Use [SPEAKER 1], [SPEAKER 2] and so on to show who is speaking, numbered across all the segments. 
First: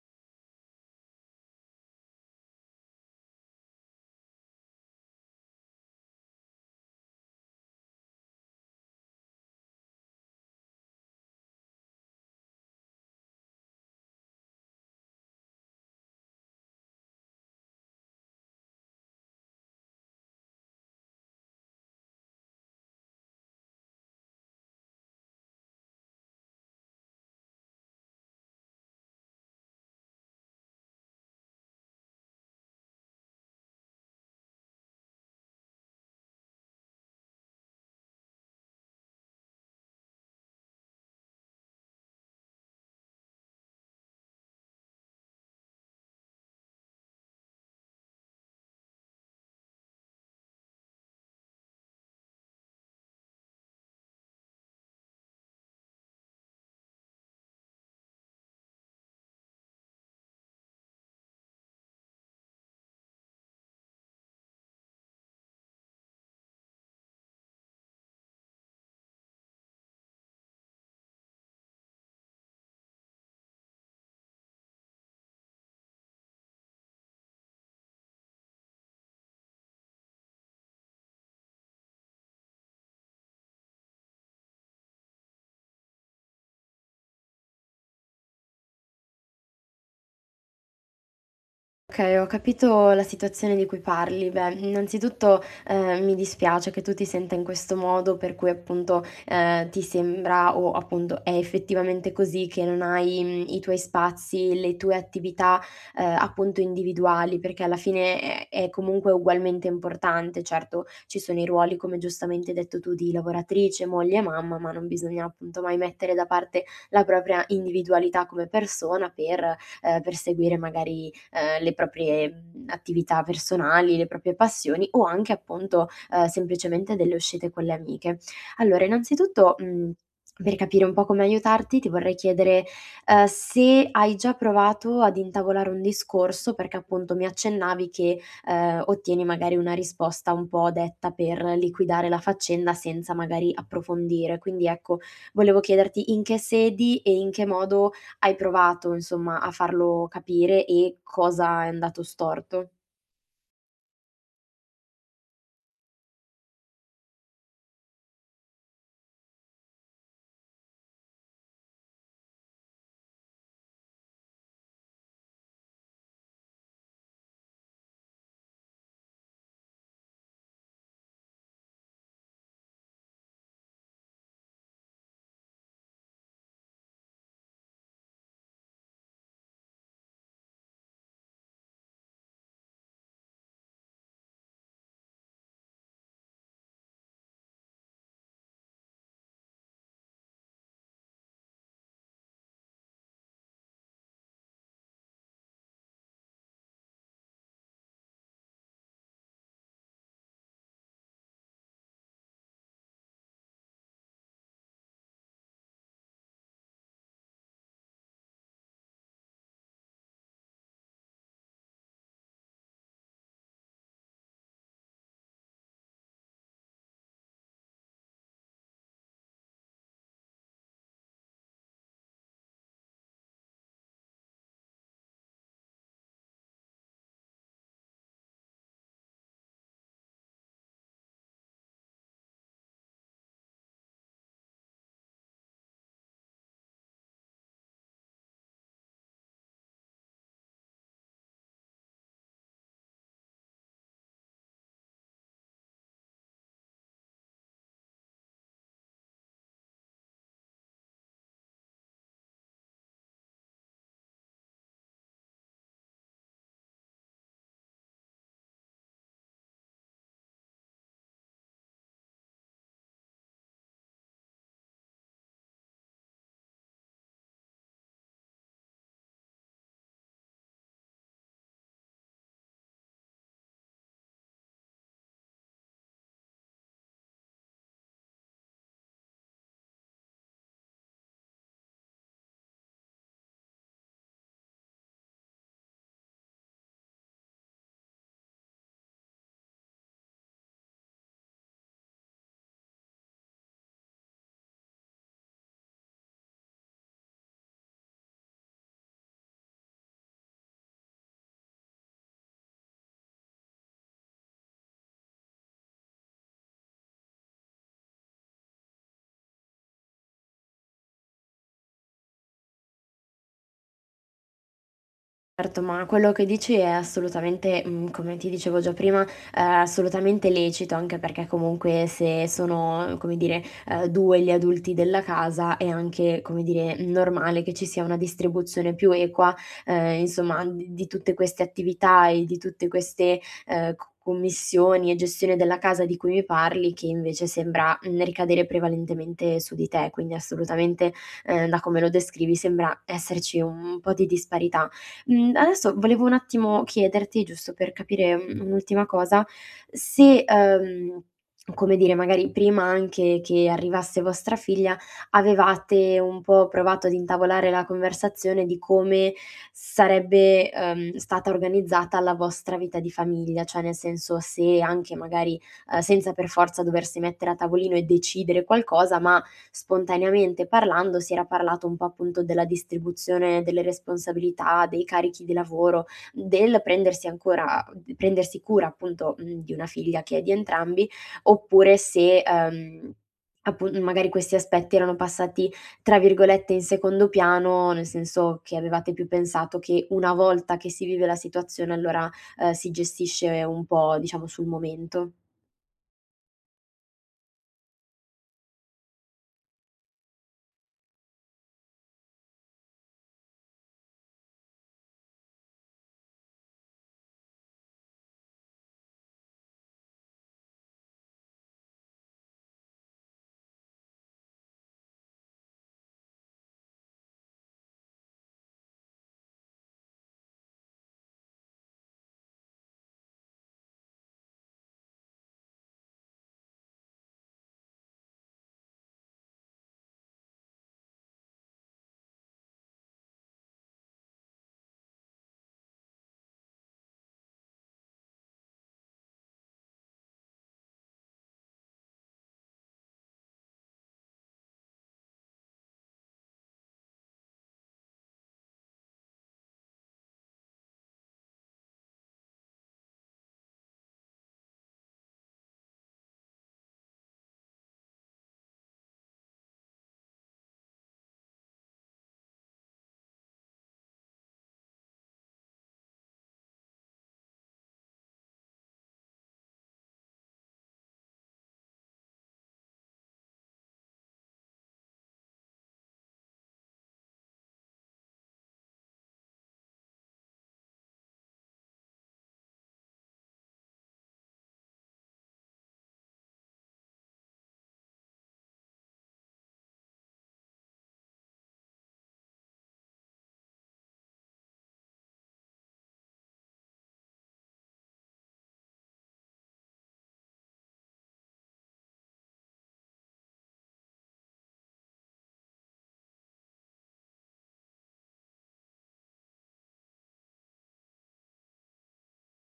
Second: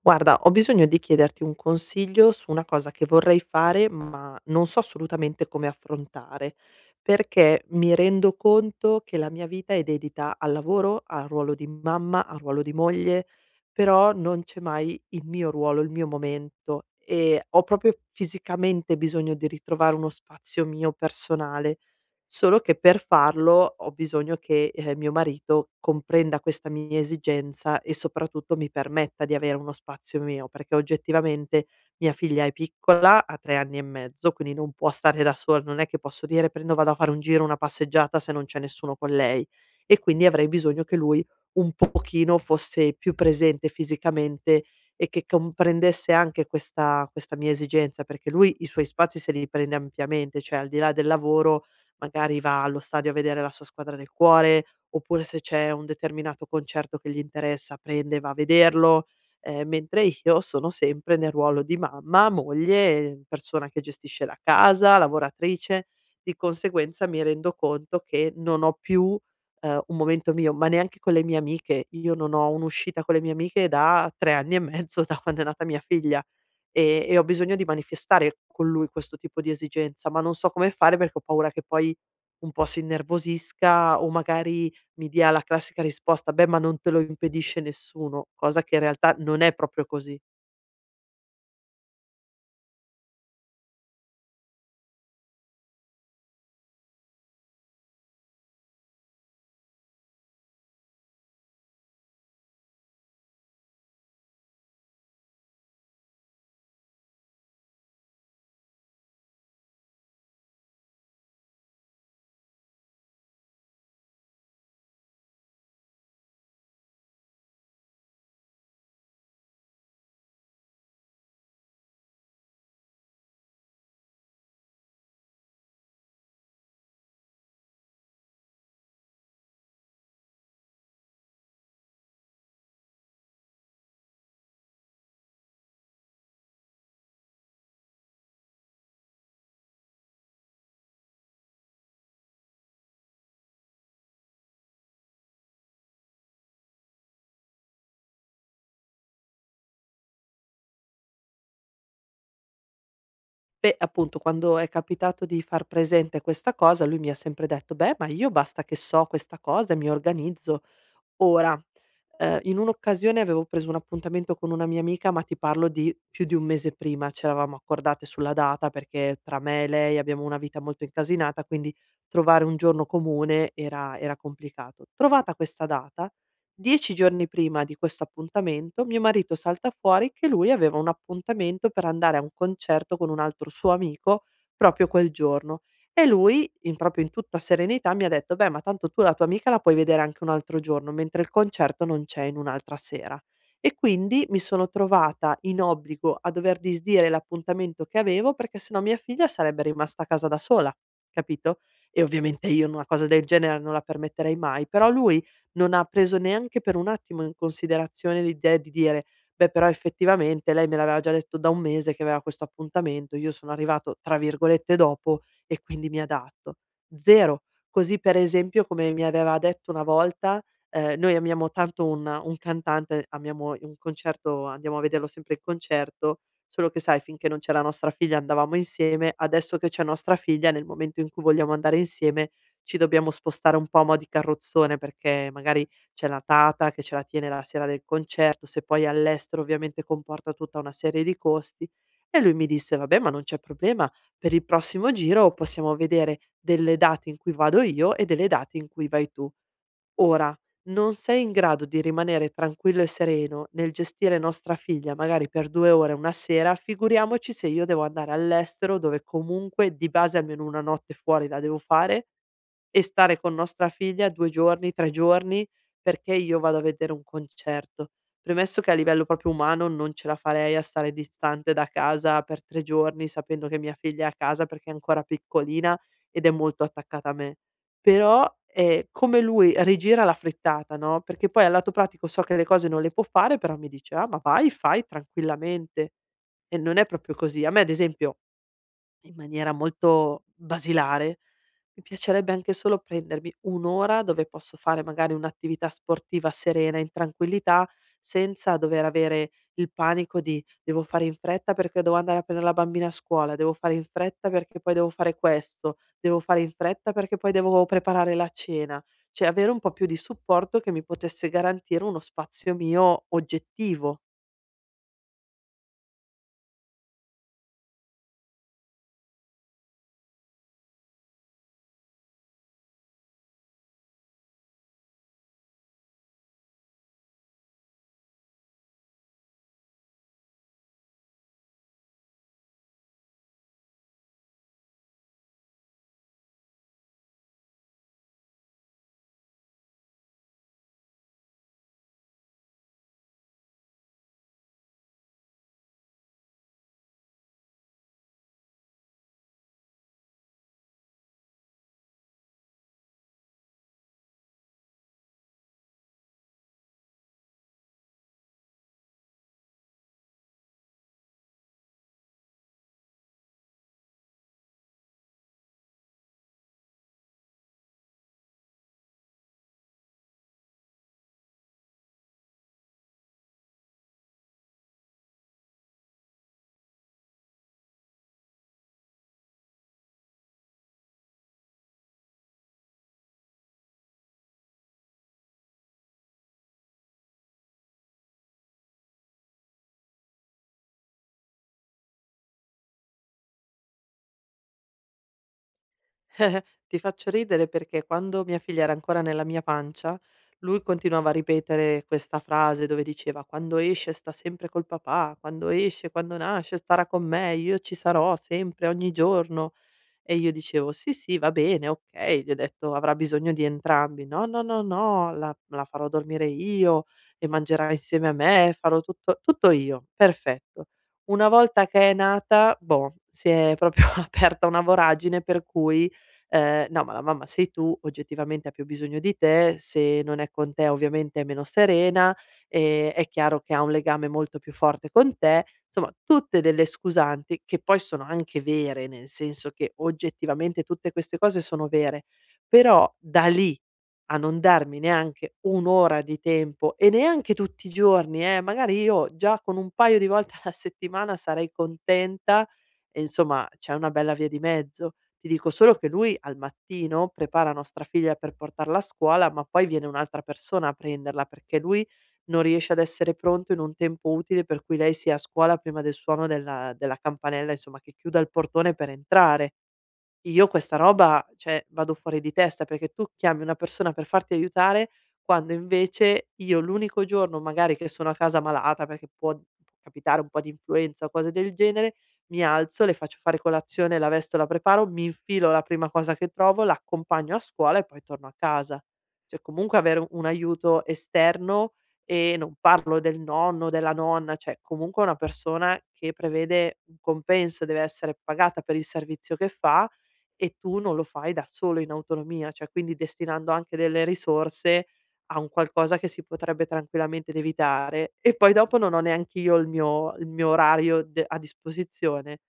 [SPEAKER 1] Guarda, ho bisogno di chiederti un consiglio su una cosa che vorrei fare, ma non so assolutamente come affrontare, perché mi rendo conto che la mia vita è dedita al lavoro, al ruolo di mamma, al ruolo di moglie, però non c'è mai il mio ruolo, il mio momento e ho proprio fisicamente bisogno di ritrovare uno spazio mio personale. Solo che per farlo ho bisogno che, mio marito comprenda questa mia esigenza e soprattutto mi permetta di avere uno spazio mio, perché oggettivamente mia figlia è piccola, ha 3 anni e mezzo, quindi non può stare da sola, non è che posso dire: "Prendo vado a fare un giro, una passeggiata", se non c'è nessuno con lei. E quindi avrei bisogno che lui un pochino fosse più presente fisicamente e che comprendesse anche questa mia esigenza, perché lui i suoi spazi se li prende ampiamente, cioè al di là del lavoro magari va allo stadio a vedere la sua squadra del cuore, oppure se c'è un determinato concerto che gli interessa prende e va a vederlo, mentre io sono sempre nel ruolo di mamma, moglie, persona che gestisce la casa, lavoratrice, di conseguenza mi rendo conto che non ho più, un momento mio, ma neanche con le mie amiche. Io non ho un'uscita con le mie amiche da 3 anni e mezzo, da quando è nata mia figlia e ho bisogno di manifestare con lui questo tipo di esigenza, ma non so come fare perché ho paura che poi un po' si innervosisca o magari mi dia la classica risposta: "Beh, ma non te lo impedisce nessuno", cosa che in realtà non è proprio così.
[SPEAKER 2] Okay, ho capito la situazione di cui parli. Beh, innanzitutto, mi dispiace che tu ti senta in questo modo, per cui appunto, ti sembra o appunto è effettivamente così che non hai, i tuoi spazi, le tue attività, appunto individuali, perché alla fine è comunque ugualmente importante. Certo, ci sono i ruoli, come giustamente hai detto tu, di lavoratrice, moglie e mamma, ma non bisogna appunto mai mettere da parte la propria individualità come persona per, perseguire magari le proprie attività personali, le proprie passioni o anche appunto, semplicemente delle uscite con le amiche. Allora innanzitutto, per capire un po' come aiutarti ti vorrei chiedere, se hai già provato ad intavolare un discorso, perché appunto mi accennavi che, ottieni magari una risposta un po' detta per liquidare la faccenda senza magari approfondire. Quindi ecco, volevo chiederti in che sedi e in che modo hai provato, insomma, a farlo capire e cosa è andato storto?
[SPEAKER 1] Beh, appunto, quando è capitato di far presente questa cosa, lui mi ha sempre detto: "Beh, ma io basta che so questa cosa e mi organizzo". Ora. In un'occasione avevo preso un appuntamento con una mia amica, ma ti parlo di più di 1 mese prima, ci eravamo accordate sulla data perché tra me e lei abbiamo una vita molto incasinata, quindi trovare un giorno comune era complicato. Trovata questa data, 10 giorni prima di questo appuntamento, mio marito salta fuori che lui aveva un appuntamento per andare a un concerto con un altro suo amico proprio quel giorno. E lui in proprio in tutta serenità mi ha detto: "Beh, ma tanto tu la tua amica la puoi vedere anche un altro giorno, mentre il concerto non c'è in un'altra sera". E quindi mi sono trovata in obbligo a dover disdire l'appuntamento che avevo, perché se no mia figlia sarebbe rimasta a casa da sola, capito? E ovviamente io una cosa del genere non la permetterei mai, però lui non ha preso neanche per un attimo in considerazione l'idea di dire: "Beh, però effettivamente lei me l'aveva già detto da un mese che aveva questo appuntamento, io sono arrivato, tra virgolette, "dopo" e quindi mi adatto. 0. Così per esempio come mi aveva detto una volta, noi amiamo tanto un cantante, amiamo un concerto andiamo a vederlo sempre in concerto, solo che sai finché non c'era nostra figlia andavamo insieme, adesso che c'è nostra figlia nel momento in cui vogliamo andare insieme ci dobbiamo spostare un po' a mo' di carrozzone, perché magari c'è la tata che ce la tiene la sera del concerto, se poi è all'estero ovviamente comporta tutta una serie di costi. E lui mi disse: "Vabbè, ma non c'è problema per il prossimo giro possiamo vedere delle date in cui vado io e delle date in cui vai tu. Ora, non sei in grado di rimanere tranquillo e sereno nel gestire nostra figlia magari per 2 ore una sera, figuriamoci se io devo andare all'estero dove comunque di base almeno una notte fuori la devo fare e stare con nostra figlia 2 giorni, 3 giorni, perché io vado a vedere un concerto. Premesso che a livello proprio umano non ce la farei a stare distante da casa per 3 giorni, sapendo che mia figlia è a casa perché è ancora piccolina ed è molto attaccata a me. Però, come lui rigira la frittata, no, perché poi al lato pratico so che le cose non le può fare, però mi dice: "Ah, ma vai, fai tranquillamente." E non è proprio così. A me ad esempio in maniera molto basilare, mi piacerebbe anche solo prendermi 1 ora dove posso fare magari un'attività sportiva serena, in tranquillità, senza dover avere il panico di: "Devo fare in fretta perché devo andare a prendere la bambina a scuola, devo fare in fretta perché poi devo fare questo, devo fare in fretta perché poi devo preparare la cena." Cioè avere un po' più di supporto che mi potesse garantire uno spazio mio oggettivo.
[SPEAKER 2] Certo, ma quello che dici è assolutamente, come ti dicevo già prima, assolutamente lecito, anche perché comunque se sono, come dire, 2 gli adulti della casa è anche, come dire, normale che ci sia una distribuzione più equa, insomma di tutte queste attività e di tutte queste, co commissioni e gestione della casa di cui mi parli, che invece sembra, ricadere prevalentemente su di te. Quindi assolutamente, da come lo descrivi sembra esserci un po' di disparità. Adesso volevo un attimo chiederti, giusto per capire, un'ultima cosa, se, come dire, magari prima anche che arrivasse vostra figlia, avevate un po' provato ad intavolare la conversazione di come sarebbe, stata organizzata la vostra vita di famiglia, cioè nel senso se anche magari, senza per forza doversi mettere a tavolino e decidere qualcosa, ma spontaneamente parlando si era parlato un po' appunto della distribuzione delle responsabilità, dei carichi di lavoro, del prendersi ancora prendersi cura appunto, di una figlia che è di entrambi, oppure se, appun magari questi aspetti erano passati, tra virgolette, "in secondo piano", nel senso che avevate più pensato che una volta che si vive la situazione allora, si gestisce un po' diciamo sul momento.
[SPEAKER 1] Ti faccio ridere perché quando mia figlia era ancora nella mia pancia, lui continuava a ripetere questa frase dove diceva: "Quando esce sta sempre col papà, quando esce, quando nasce starà con me, io ci sarò sempre, ogni giorno". E io dicevo: "Sì, sì, va bene, okay." Gli ho detto: "Avrà bisogno di entrambi." "No, no, no, no, la farò dormire io e mangerà insieme a me, farò tutto tutto io." Perfetto. Una volta che è nata, boh, si è proprio aperta una voragine per cui, "No, ma la mamma sei tu, oggettivamente ha più bisogno di te, se non è con te ovviamente è meno serena." È chiaro che ha un legame molto più forte con te. Insomma, tutte delle scusanti che poi sono anche vere, nel senso che oggettivamente tutte queste cose sono vere, però da lì a non darmi neanche 1 ora di tempo e neanche tutti i giorni, magari io già con un paio di volte alla settimana sarei contenta e insomma c'è una bella via di mezzo. Ti dico solo che lui al mattino prepara nostra figlia per portarla a scuola, ma poi viene un'altra persona a prenderla, perché lui non riesce ad essere pronto in un tempo utile per cui lei sia a scuola prima del suono della campanella, insomma, che chiuda il portone per entrare. Io questa roba, cioè vado fuori di testa, perché tu chiami una persona per farti aiutare, quando invece io l'unico giorno magari che sono a casa malata, perché può capitare un po' di influenza o cose del genere, mi alzo, le faccio fare colazione, la vesto, la preparo, mi infilo la prima cosa che trovo, l'accompagno a scuola e poi torno a casa. Cioè comunque avere un aiuto esterno e non parlo del nonno, della nonna, cioè comunque una persona che prevede un compenso, deve essere pagata per il servizio che fa e tu non lo fai da solo in autonomia, cioè quindi destinando anche delle risorse a un qualcosa che si potrebbe tranquillamente ed evitare e poi dopo non ho neanch'io il mio orario de a disposizione,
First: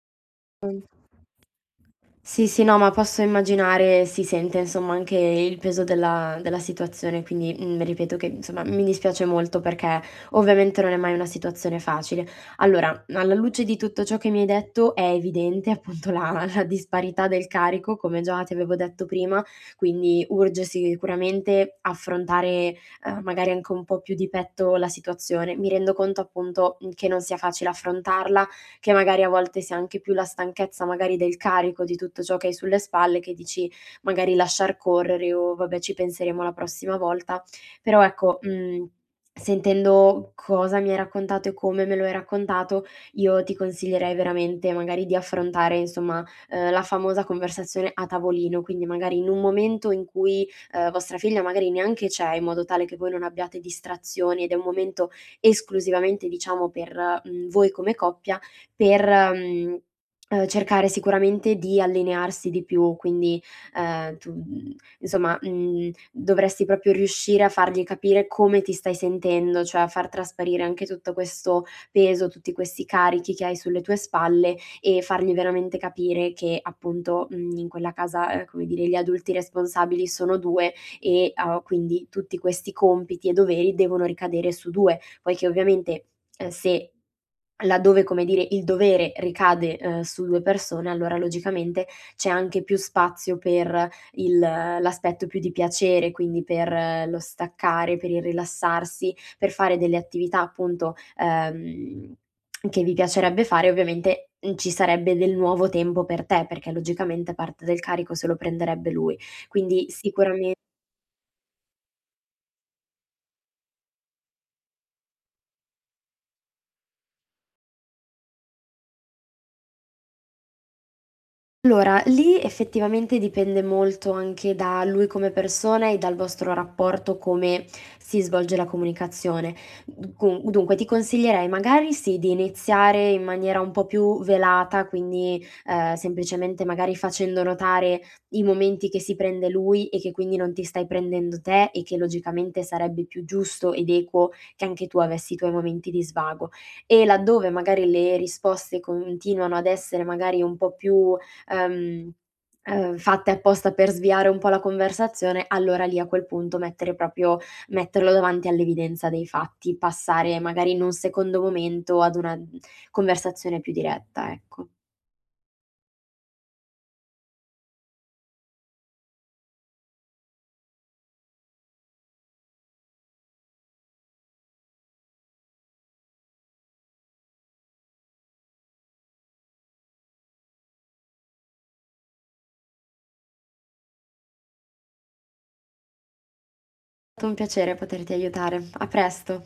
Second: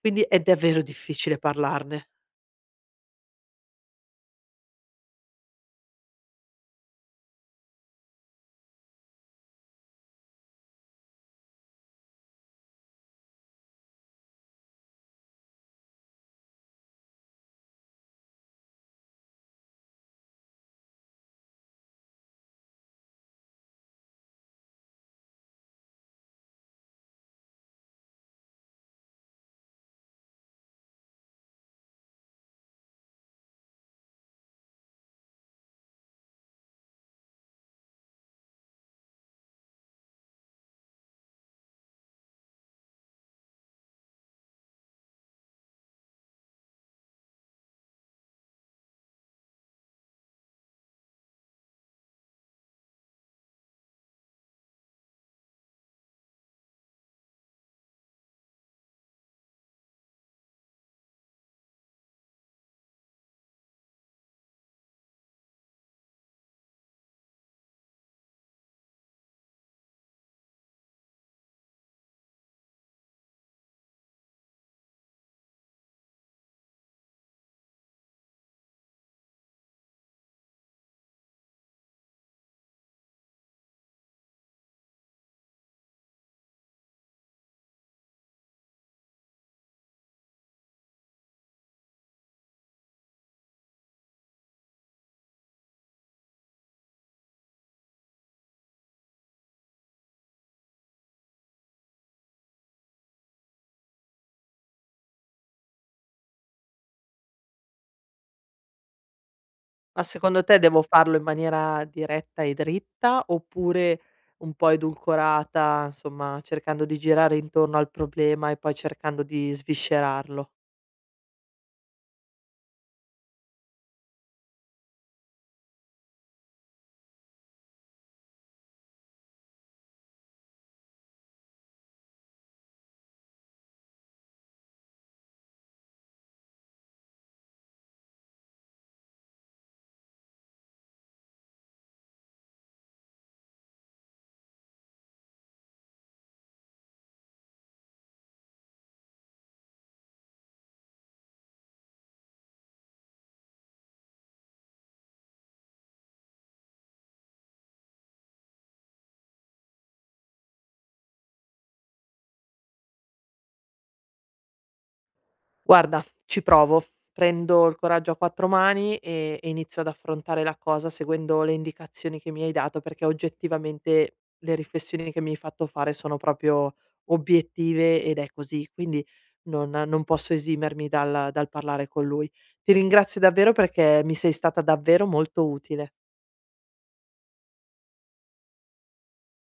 [SPEAKER 1] quindi è davvero
[SPEAKER 2] Mm.
[SPEAKER 1] difficile parlarne.
[SPEAKER 2] Sì, sì, no, ma posso immaginare, si sente insomma anche il peso della, della situazione, quindi mm, ripeto che insomma mi dispiace molto perché ovviamente non è mai una situazione facile. Allora, alla luce di tutto ciò che mi hai detto è evidente appunto la, la disparità del carico, come già ti avevo detto prima, quindi urge sicuramente affrontare magari anche un po' più di petto la situazione. Mi rendo conto appunto che non sia facile affrontarla che magari a volte sia anche più la stanchezza magari del carico di tutto ciò che hai sulle spalle, che dici magari lasciar correre o vabbè ci penseremo la prossima volta. Però ecco, sentendo cosa mi hai raccontato e come me lo hai raccontato, io ti consiglierei veramente magari di affrontare insomma, la famosa conversazione a tavolino, quindi magari in un momento in cui, vostra figlia magari neanche c'è, in modo tale che voi non abbiate distrazioni ed è un momento esclusivamente diciamo per, voi come coppia per, mhmm, cercare sicuramente di allinearsi di più, quindi, tu insomma, dovresti proprio riuscire a fargli capire come ti stai sentendo, cioè a far trasparire anche tutto questo peso, tutti questi carichi che hai sulle tue spalle e fargli veramente capire che appunto, in quella casa, come dire, gli adulti responsabili sono 2 e, quindi tutti questi compiti e doveri devono ricadere su 2. Poiché ovviamente, se Laddove, come dire, il dovere ricade, su 2 persone, allora logicamente c'è anche più spazio per il l'aspetto più di piacere, quindi per lo staccare, per il rilassarsi, per fare delle attività appunto, che vi piacerebbe fare. Ovviamente, ci sarebbe del nuovo tempo per te, perché logicamente parte del carico se lo prenderebbe lui. Quindi
[SPEAKER 1] Ma secondo
[SPEAKER 2] sicuramen
[SPEAKER 1] te devo farlo in maniera diretta e dritta oppure un po' edulcorata, insomma cercando di girare intorno al problema e poi cercando di sviscerarlo?
[SPEAKER 2] Allora, lì effettivamente dipende molto anche da lui come persona e dal vostro rapporto, come si svolge la comunicazione. Gun Dunque ti consiglierei magari sì, di iniziare in maniera un po' più velata, quindi, semplicemente magari facendo notare i momenti che si prende lui e che quindi non ti stai prendendo te e che logicamente sarebbe più giusto ed equo che anche tu avessi i tuoi momenti di svago. E laddove magari le risposte continuano ad essere magari un po' più ehm, fatte apposta per sviare un po' la conversazione, allora lì a quel punto mettere proprio metterlo davanti all'evidenza dei fatti, passare magari in un secondo momento ad una conversazione più diretta, ecco.
[SPEAKER 1] Guarda, ci provo. Prendo il coraggio a quattro mani e inizio ad affrontare la cosa seguendo le indicazioni che mi hai dato, perché oggettivamente le riflessioni che mi hai fatto fare sono proprio obiettive ed è così, quindi non posso esimermi dal parlare con lui. Ti ringrazio davvero perché mi sei stata davvero molto utile.
[SPEAKER 2] È stato un piacere poterti aiutare. A presto.